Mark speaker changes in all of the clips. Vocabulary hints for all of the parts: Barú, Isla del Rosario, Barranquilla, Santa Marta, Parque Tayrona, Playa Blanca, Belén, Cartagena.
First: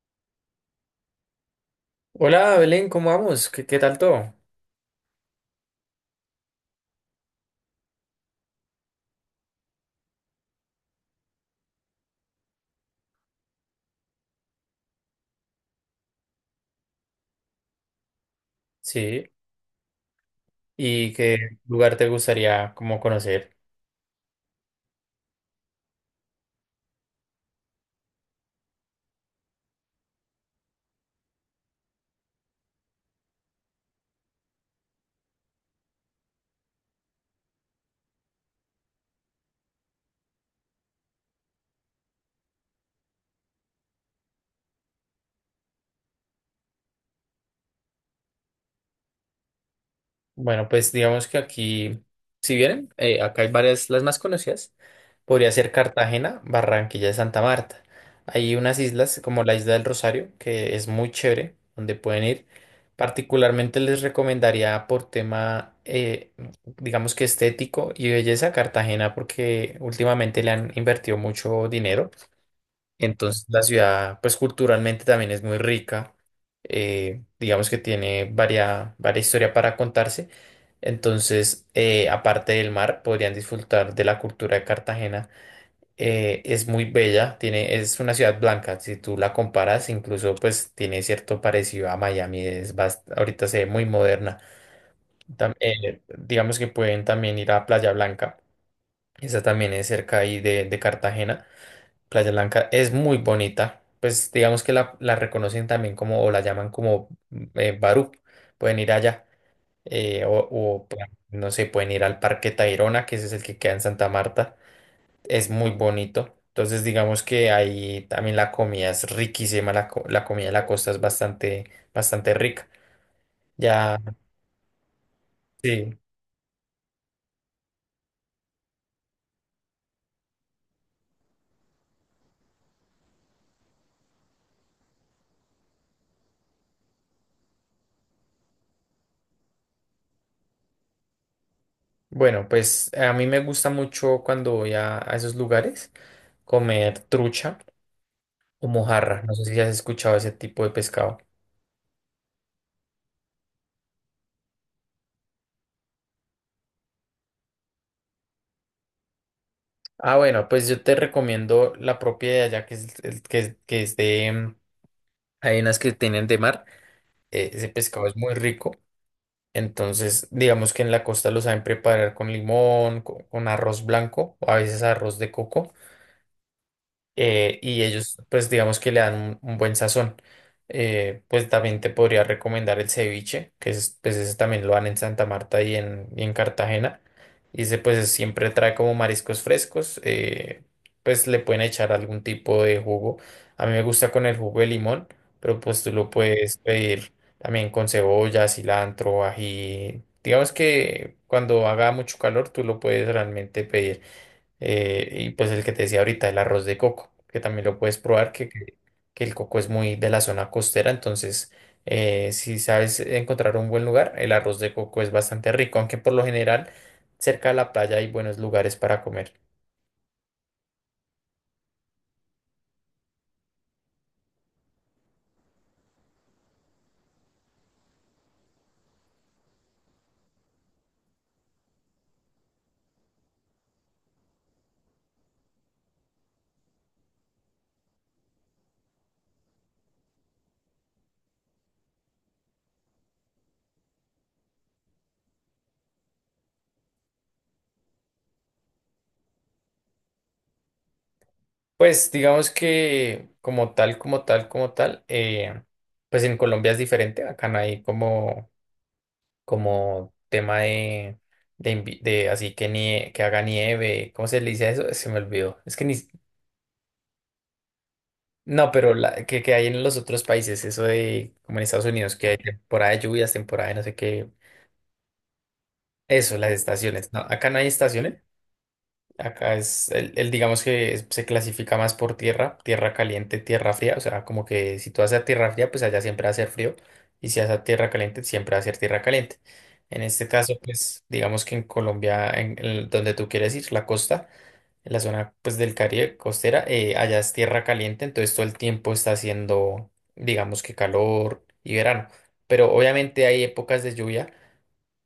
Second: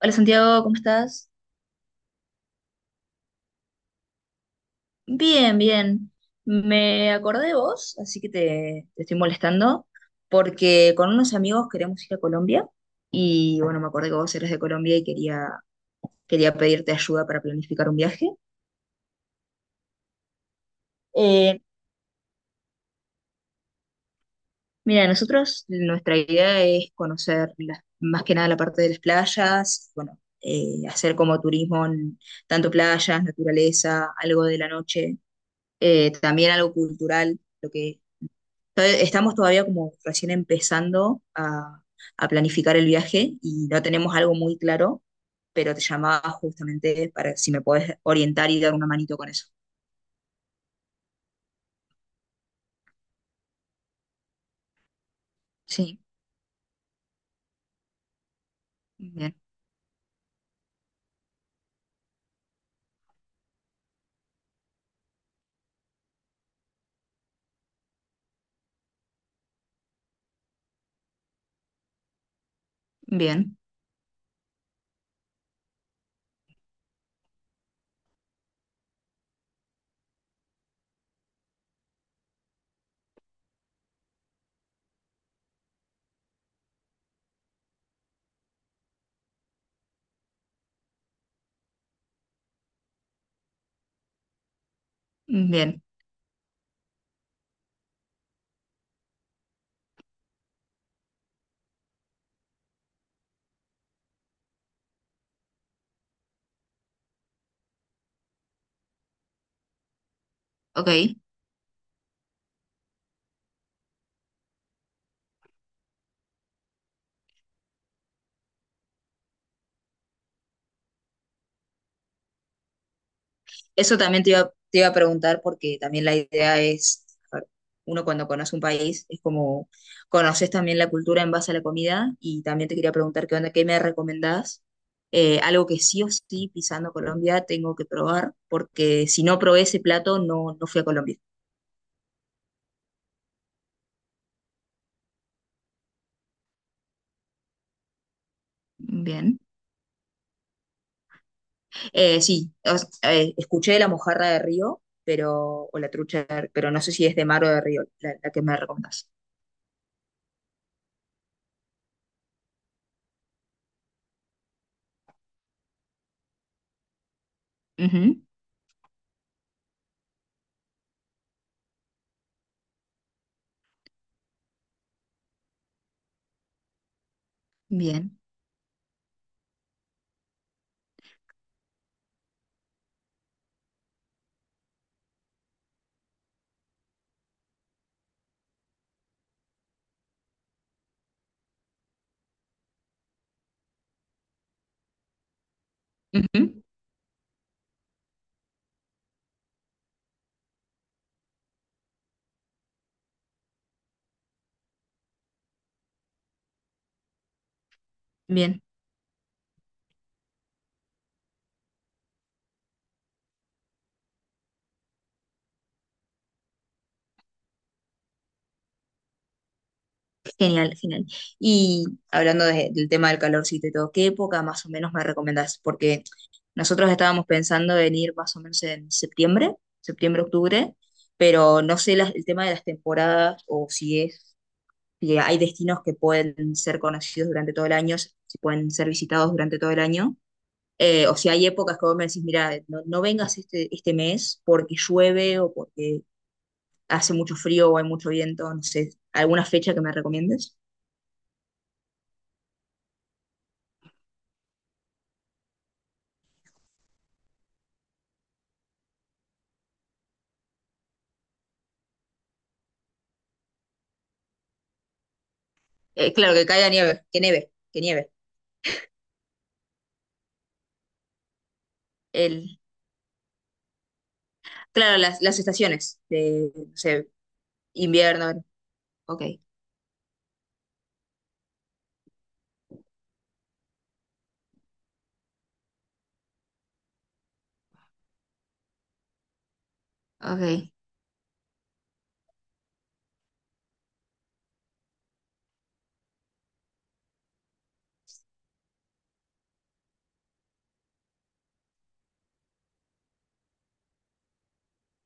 Speaker 1: Hola Santiago, ¿cómo estás?
Speaker 2: Hola Belén, ¿cómo vamos? ¿Qué tal todo?
Speaker 1: Bien, bien. Me acordé de vos, así que te estoy molestando, porque con unos amigos queremos ir a Colombia y bueno, me acordé que vos eres de Colombia y quería pedirte ayuda para planificar un viaje.
Speaker 2: Sí, ¿y qué
Speaker 1: Eh,
Speaker 2: lugar te gustaría como conocer?
Speaker 1: mira, nosotros nuestra idea es conocer más que nada la parte de las playas, bueno, hacer como turismo en tanto playas, naturaleza, algo de la noche, también algo cultural. Estamos todavía como recién empezando a planificar el viaje y no tenemos algo muy claro, pero te llamaba justamente para si me puedes orientar y dar una manito con eso.
Speaker 2: Bueno, pues digamos que aquí, si vienen, acá hay varias, las más conocidas, podría ser
Speaker 1: Sí,
Speaker 2: Cartagena, Barranquilla y Santa Marta. Hay unas islas
Speaker 1: bien,
Speaker 2: como la Isla del Rosario, que es muy chévere, donde pueden ir. Particularmente les recomendaría por tema, digamos que estético y belleza, Cartagena, porque últimamente le han invertido mucho dinero. Entonces
Speaker 1: bien,
Speaker 2: la ciudad, pues culturalmente también es muy rica, digamos que tiene varia historia para contarse. Entonces, aparte del mar, podrían disfrutar de la cultura de Cartagena. Es muy bella, tiene, es una ciudad blanca, si tú la comparas, incluso pues tiene cierto parecido a Miami, es ahorita se ve muy moderna.
Speaker 1: bien.
Speaker 2: Digamos que pueden también ir a Playa Blanca, esa también es cerca ahí de Cartagena. Playa Blanca es muy bonita. Pues digamos que la reconocen también como, o la llaman como Barú. Pueden ir allá. Pues,
Speaker 1: Ok.
Speaker 2: no sé, pueden ir al Parque Tayrona, que ese es el que queda en Santa Marta. Es muy bonito. Entonces, digamos que ahí también la comida es riquísima. La comida de la costa es bastante rica.
Speaker 1: Eso
Speaker 2: Ya,
Speaker 1: también te iba a preguntar porque
Speaker 2: sí.
Speaker 1: también la idea es, a ver, uno cuando conoce un país es como conoces también la cultura en base a la comida y también te quería preguntar qué onda, qué me recomendás. Algo que sí o sí pisando Colombia tengo que probar porque si no probé ese plato no fui a Colombia.
Speaker 2: Bueno, pues a mí me gusta mucho cuando voy a esos lugares, comer trucha o mojarra. No
Speaker 1: Bien.
Speaker 2: sé si has escuchado ese tipo de pescado.
Speaker 1: Sí, escuché de la mojarra de río, pero, o la trucha, pero no sé si es de mar o de río, la que me recomendás.
Speaker 2: Ah, bueno, pues yo te recomiendo la propia de allá, que es de... Hay unas que tienen de mar, ese pescado es
Speaker 1: Ujú.
Speaker 2: muy rico, entonces digamos que en la costa lo saben preparar con limón, con arroz blanco, o a veces arroz de coco, y ellos
Speaker 1: Bien.
Speaker 2: pues digamos que le dan un buen sazón. Pues también te podría recomendar el ceviche, pues ese también lo dan en Santa Marta y y en Cartagena. Y ese pues siempre trae como mariscos frescos, pues le pueden echar algún tipo de jugo. A mí me gusta con el jugo de limón, pero pues tú lo
Speaker 1: Ujú.
Speaker 2: puedes pedir también con cebolla, cilantro, ají. Digamos que cuando haga mucho calor tú lo puedes realmente pedir. Y pues el que te decía ahorita, el arroz de coco, que también lo puedes probar,
Speaker 1: Bien.
Speaker 2: que el coco es muy de la zona costera, entonces si sabes encontrar un buen lugar, el arroz de coco es bastante rico, aunque por lo general cerca de la playa hay buenos lugares para comer.
Speaker 1: Genial, genial. Y hablando del tema del calorcito y todo, ¿qué época más o menos me recomendás? Porque nosotros estábamos pensando en ir más o menos en septiembre, septiembre, octubre, pero no sé el tema de las temporadas o si es, si hay destinos que pueden ser conocidos durante todo el año, si pueden ser visitados durante todo el año, o si hay épocas que vos me decís, mira, no, no vengas este mes porque llueve o porque hace mucho frío o hay mucho viento, no sé, ¿alguna fecha que me recomiendes?
Speaker 2: Pues digamos que como tal, pues en Colombia es diferente, acá no hay como, como tema de... De, de así que que haga nieve, ¿cómo se le dice a eso? Se me olvidó. Es que ni,
Speaker 1: Claro, que caiga nieve, que nieve, que nieve.
Speaker 2: No, pero la, que hay en los otros países, eso de, como en Estados Unidos, que hay
Speaker 1: El,
Speaker 2: temporada de lluvias, temporada de no sé qué,
Speaker 1: claro, las estaciones
Speaker 2: eso, las
Speaker 1: de, no sé,
Speaker 2: estaciones. No, acá no hay estaciones,
Speaker 1: invierno. Ok,
Speaker 2: acá es, digamos que se clasifica más por tierra, tierra caliente, tierra fría, o sea, como que si tú vas a tierra fría, pues allá siempre va a ser frío, y si vas a tierra caliente, siempre va a ser tierra caliente. En este caso,
Speaker 1: ok,
Speaker 2: pues, digamos que en Colombia, en donde tú quieres ir, la costa en la zona pues del Caribe costera, allá es tierra caliente, entonces todo el tiempo está haciendo, digamos que calor y verano. Pero obviamente hay épocas de lluvia,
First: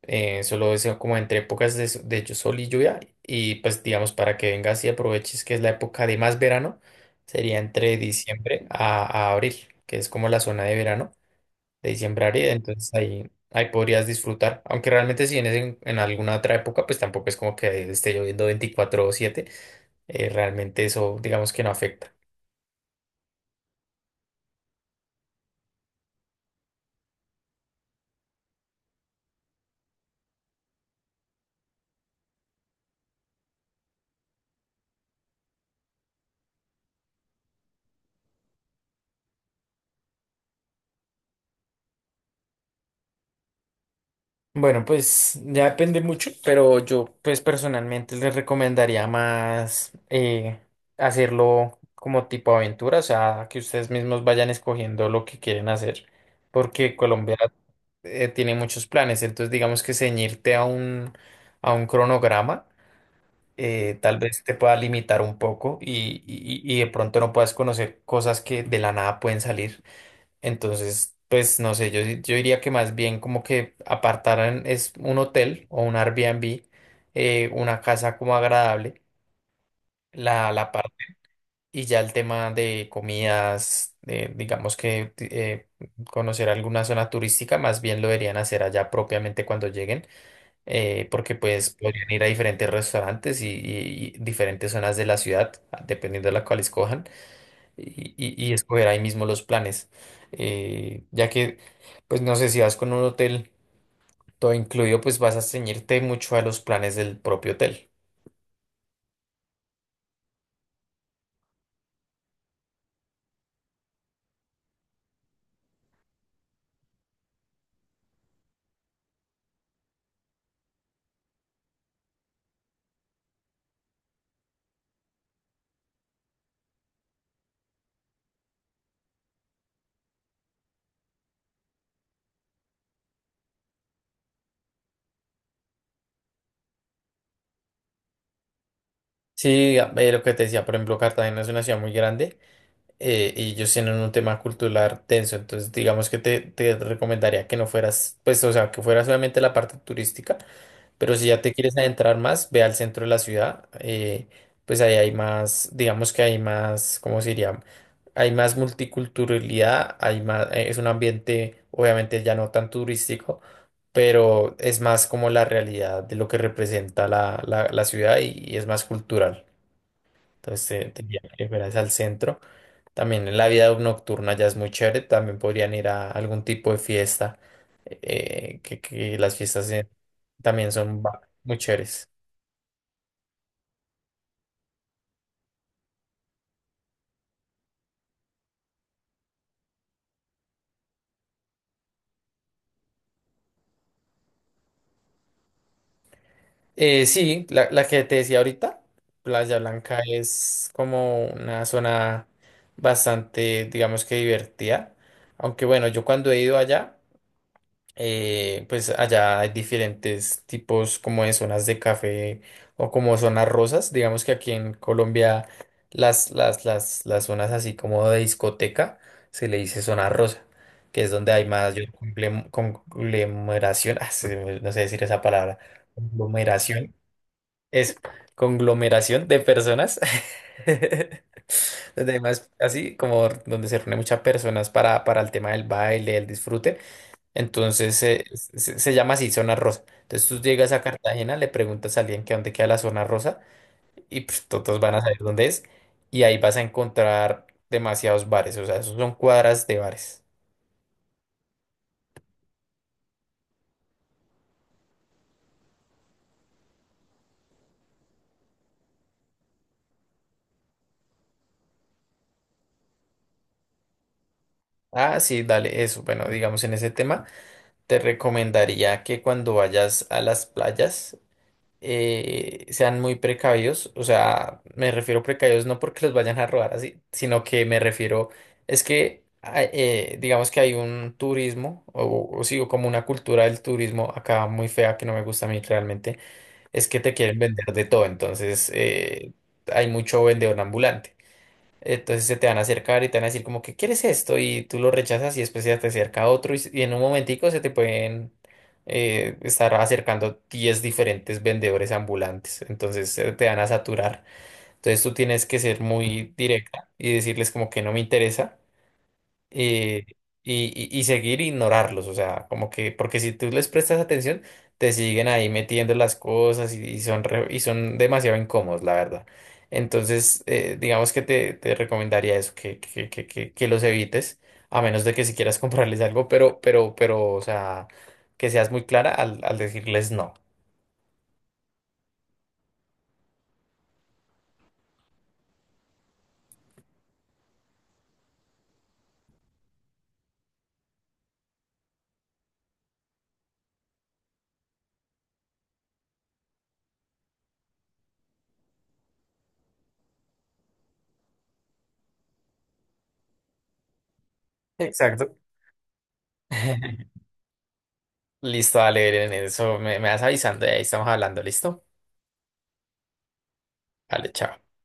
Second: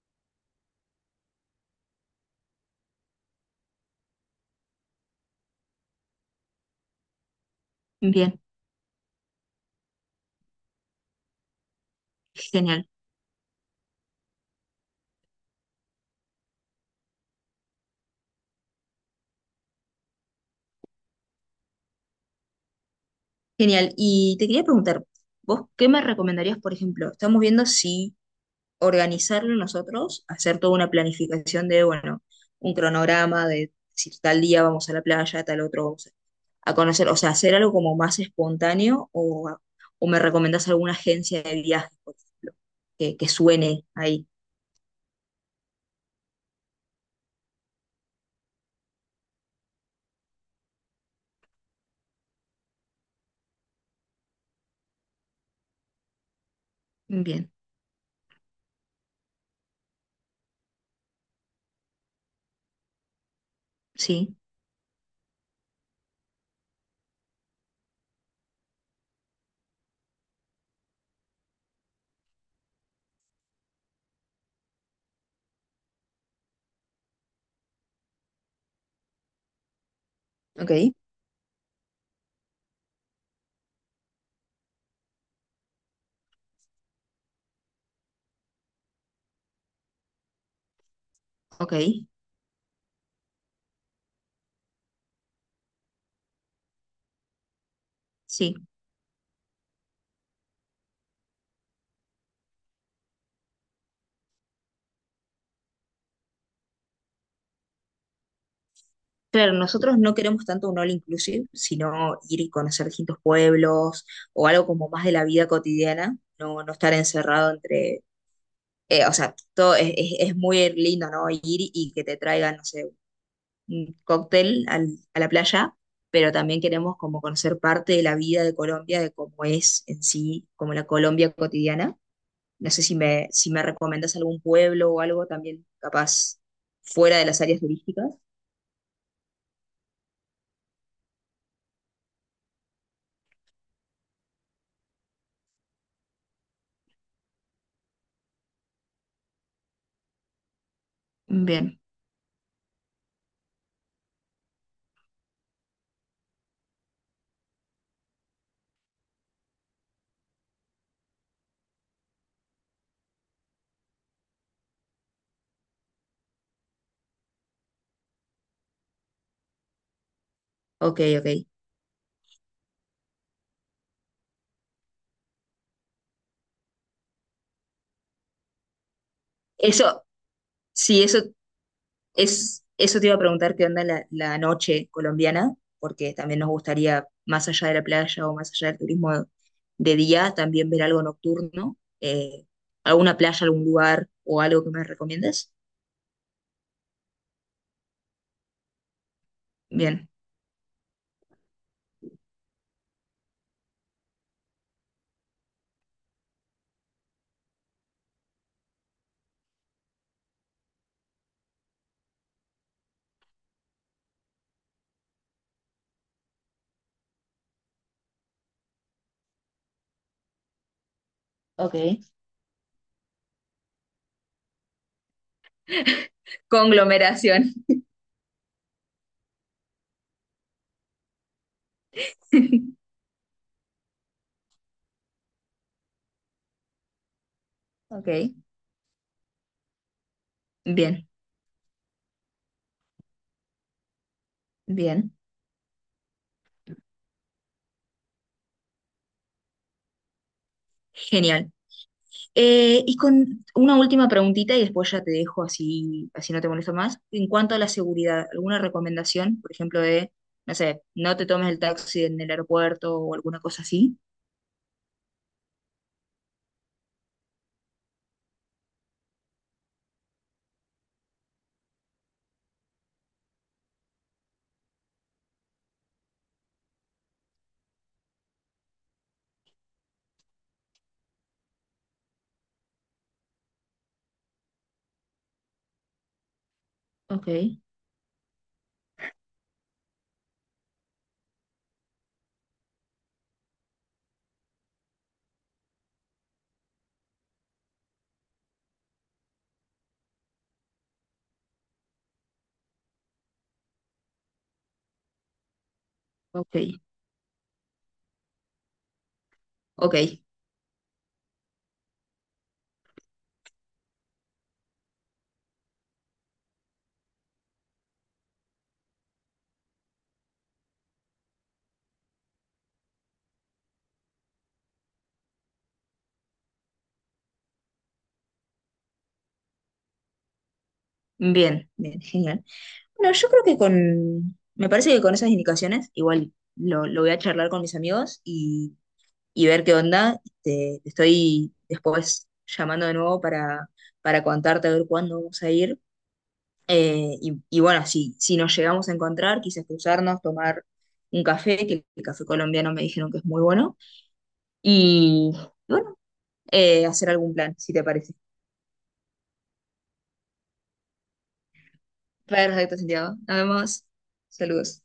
Speaker 2: solo es como entre épocas de, sol y lluvia, y pues digamos para que vengas y aproveches que es la época de más verano, sería entre
Speaker 1: bien,
Speaker 2: diciembre a abril, que es como la zona de verano de diciembre a,
Speaker 1: genial,
Speaker 2: entonces ahí podrías disfrutar. Aunque realmente si vienes en alguna otra época, pues tampoco es como que esté lloviendo 24/7. Realmente eso digamos que no afecta.
Speaker 1: genial. Y te quería preguntar, ¿vos qué me recomendarías, por ejemplo? Estamos viendo si organizarlo nosotros, hacer toda una planificación de, bueno, un cronograma de si tal día vamos a la playa, tal otro vamos a conocer, o sea, hacer algo como más espontáneo o me recomendás alguna agencia de viajes, por ejemplo, que suene ahí.
Speaker 2: Bueno, pues ya depende mucho, pero yo pues personalmente les recomendaría más, hacerlo como tipo aventura, o sea, que ustedes mismos vayan escogiendo lo que quieren hacer, porque Colombia,
Speaker 1: Bien.
Speaker 2: tiene muchos planes, entonces digamos que ceñirte a un cronograma, tal
Speaker 1: Sí,
Speaker 2: vez te pueda limitar un poco y, y de pronto no puedas conocer cosas que de la nada pueden salir. Entonces, pues no sé, yo diría que más bien como que apartaran es un hotel o un Airbnb, una casa como agradable, la
Speaker 1: ¿ok?
Speaker 2: parte, y ya el tema de comidas, digamos que conocer alguna zona turística, más bien lo deberían hacer allá propiamente cuando lleguen, porque pues
Speaker 1: Ok,
Speaker 2: podrían ir a diferentes restaurantes y, y diferentes zonas de la ciudad, dependiendo de la cual escojan, y, y
Speaker 1: sí.
Speaker 2: escoger ahí mismo los planes. Eh, ya que, pues no sé, si vas con un hotel todo incluido, pues vas a ceñirte mucho a los planes del propio hotel.
Speaker 1: Claro, nosotros no queremos tanto un all inclusive, sino ir y conocer distintos pueblos o algo como más de la vida cotidiana, no, no estar encerrado entre, o sea, todo es muy lindo, ¿no? Ir y que te traigan, no sé, un cóctel a la playa, pero también queremos como conocer parte de la vida de Colombia, de cómo es en sí, como la Colombia cotidiana. No sé si si me recomendas algún pueblo o algo también capaz fuera de las áreas turísticas.
Speaker 2: Sí, lo que te decía, por ejemplo, Cartagena es una ciudad muy grande, y ellos tienen un tema cultural tenso, entonces digamos que te recomendaría que no fueras, pues, o sea, que fuera solamente la parte turística. Pero si ya te quieres
Speaker 1: Bien,
Speaker 2: adentrar más, ve al centro de la ciudad, pues ahí hay más, digamos que hay más, ¿cómo se diría? Hay más multiculturalidad, hay más, es un ambiente obviamente ya no tan turístico, pero es más como la realidad de lo que representa la, la ciudad y es más cultural. Entonces
Speaker 1: ok,
Speaker 2: te diría
Speaker 1: ok.
Speaker 2: que fueras al centro. También en la vida nocturna ya es muy chévere, también podrían ir a algún tipo de fiesta, que las fiestas,
Speaker 1: Eso,
Speaker 2: también son
Speaker 1: sí, eso
Speaker 2: muy chéveres.
Speaker 1: es, eso te iba a preguntar qué onda la noche colombiana, porque también nos gustaría, más allá de la playa o más allá del turismo de día, también ver algo nocturno, alguna playa, algún lugar o algo que me recomiendes.
Speaker 2: Sí, la que te decía ahorita, Playa Blanca
Speaker 1: Bien.
Speaker 2: es como una zona bastante, digamos que divertida, aunque bueno, yo cuando he ido allá, pues allá hay diferentes tipos como de zonas de café o como zonas rosas. Digamos que aquí en Colombia las zonas así como de discoteca se le dice zona rosa, que es donde hay mayor
Speaker 1: Ok.
Speaker 2: conglomeración, ah, no sé decir esa palabra, conglomeración,
Speaker 1: Conglomeración.
Speaker 2: es conglomeración de personas. Donde hay más así como donde se reúnen muchas personas para el tema del baile, el disfrute. Entonces
Speaker 1: Ok.
Speaker 2: se llama así zona rosa. Entonces tú llegas a
Speaker 1: Bien,
Speaker 2: Cartagena, le preguntas a alguien que dónde queda la zona rosa y pues todos van a
Speaker 1: bien.
Speaker 2: saber dónde es, y ahí vas a encontrar demasiados bares, o sea, esos son cuadras de bares.
Speaker 1: Genial. Y con una última preguntita y después ya te dejo así, así no te molesto más. En cuanto a la seguridad, ¿alguna recomendación? Por ejemplo, de, no sé, no te tomes el taxi en el aeropuerto o alguna cosa así.
Speaker 2: Ah, sí, dale, eso. Bueno, digamos en ese tema, te recomendaría que cuando vayas a las playas sean muy precavidos, o sea, me refiero precavidos no porque los vayan a robar así, sino que me refiero, digamos que hay un turismo, o sí, o como una cultura del turismo acá muy fea que no me gusta a mí realmente, es que te
Speaker 1: Ok,
Speaker 2: quieren vender de todo, entonces hay mucho vendedor ambulante. Entonces se te van a acercar y te van a decir como que quieres esto y tú lo rechazas y después se te acerca otro y, y en un momentico se te pueden, estar acercando 10 diferentes vendedores ambulantes. Entonces se te van a saturar. Entonces tú tienes que ser muy
Speaker 1: ok,
Speaker 2: directa y decirles como que no me interesa, eh,
Speaker 1: ok.
Speaker 2: y seguir ignorarlos, o sea, como que, porque si tú les prestas atención, te siguen ahí metiendo las cosas y, y son demasiado incómodos, la verdad. Entonces, digamos que te recomendaría eso, que, que los evites, a menos de que si quieras comprarles algo, pero, o sea, que seas muy clara al decirles no.
Speaker 1: Bien, bien, genial. Bueno, yo creo que con, me parece que con esas indicaciones, igual lo voy a charlar con mis amigos y ver qué onda. Te estoy después llamando de nuevo para contarte a ver cuándo vamos a ir. Y bueno, si, si nos llegamos a encontrar, quizás cruzarnos, tomar un café, que el café colombiano me dijeron que es muy bueno, y
Speaker 2: Exacto.
Speaker 1: bueno, hacer algún plan, si te parece.
Speaker 2: Listo, dale, Belén, eso me vas avisando y ahí estamos hablando, ¿listo?
Speaker 1: Perfecto, Santiago. Nos vemos.
Speaker 2: Vale, chao.
Speaker 1: Saludos.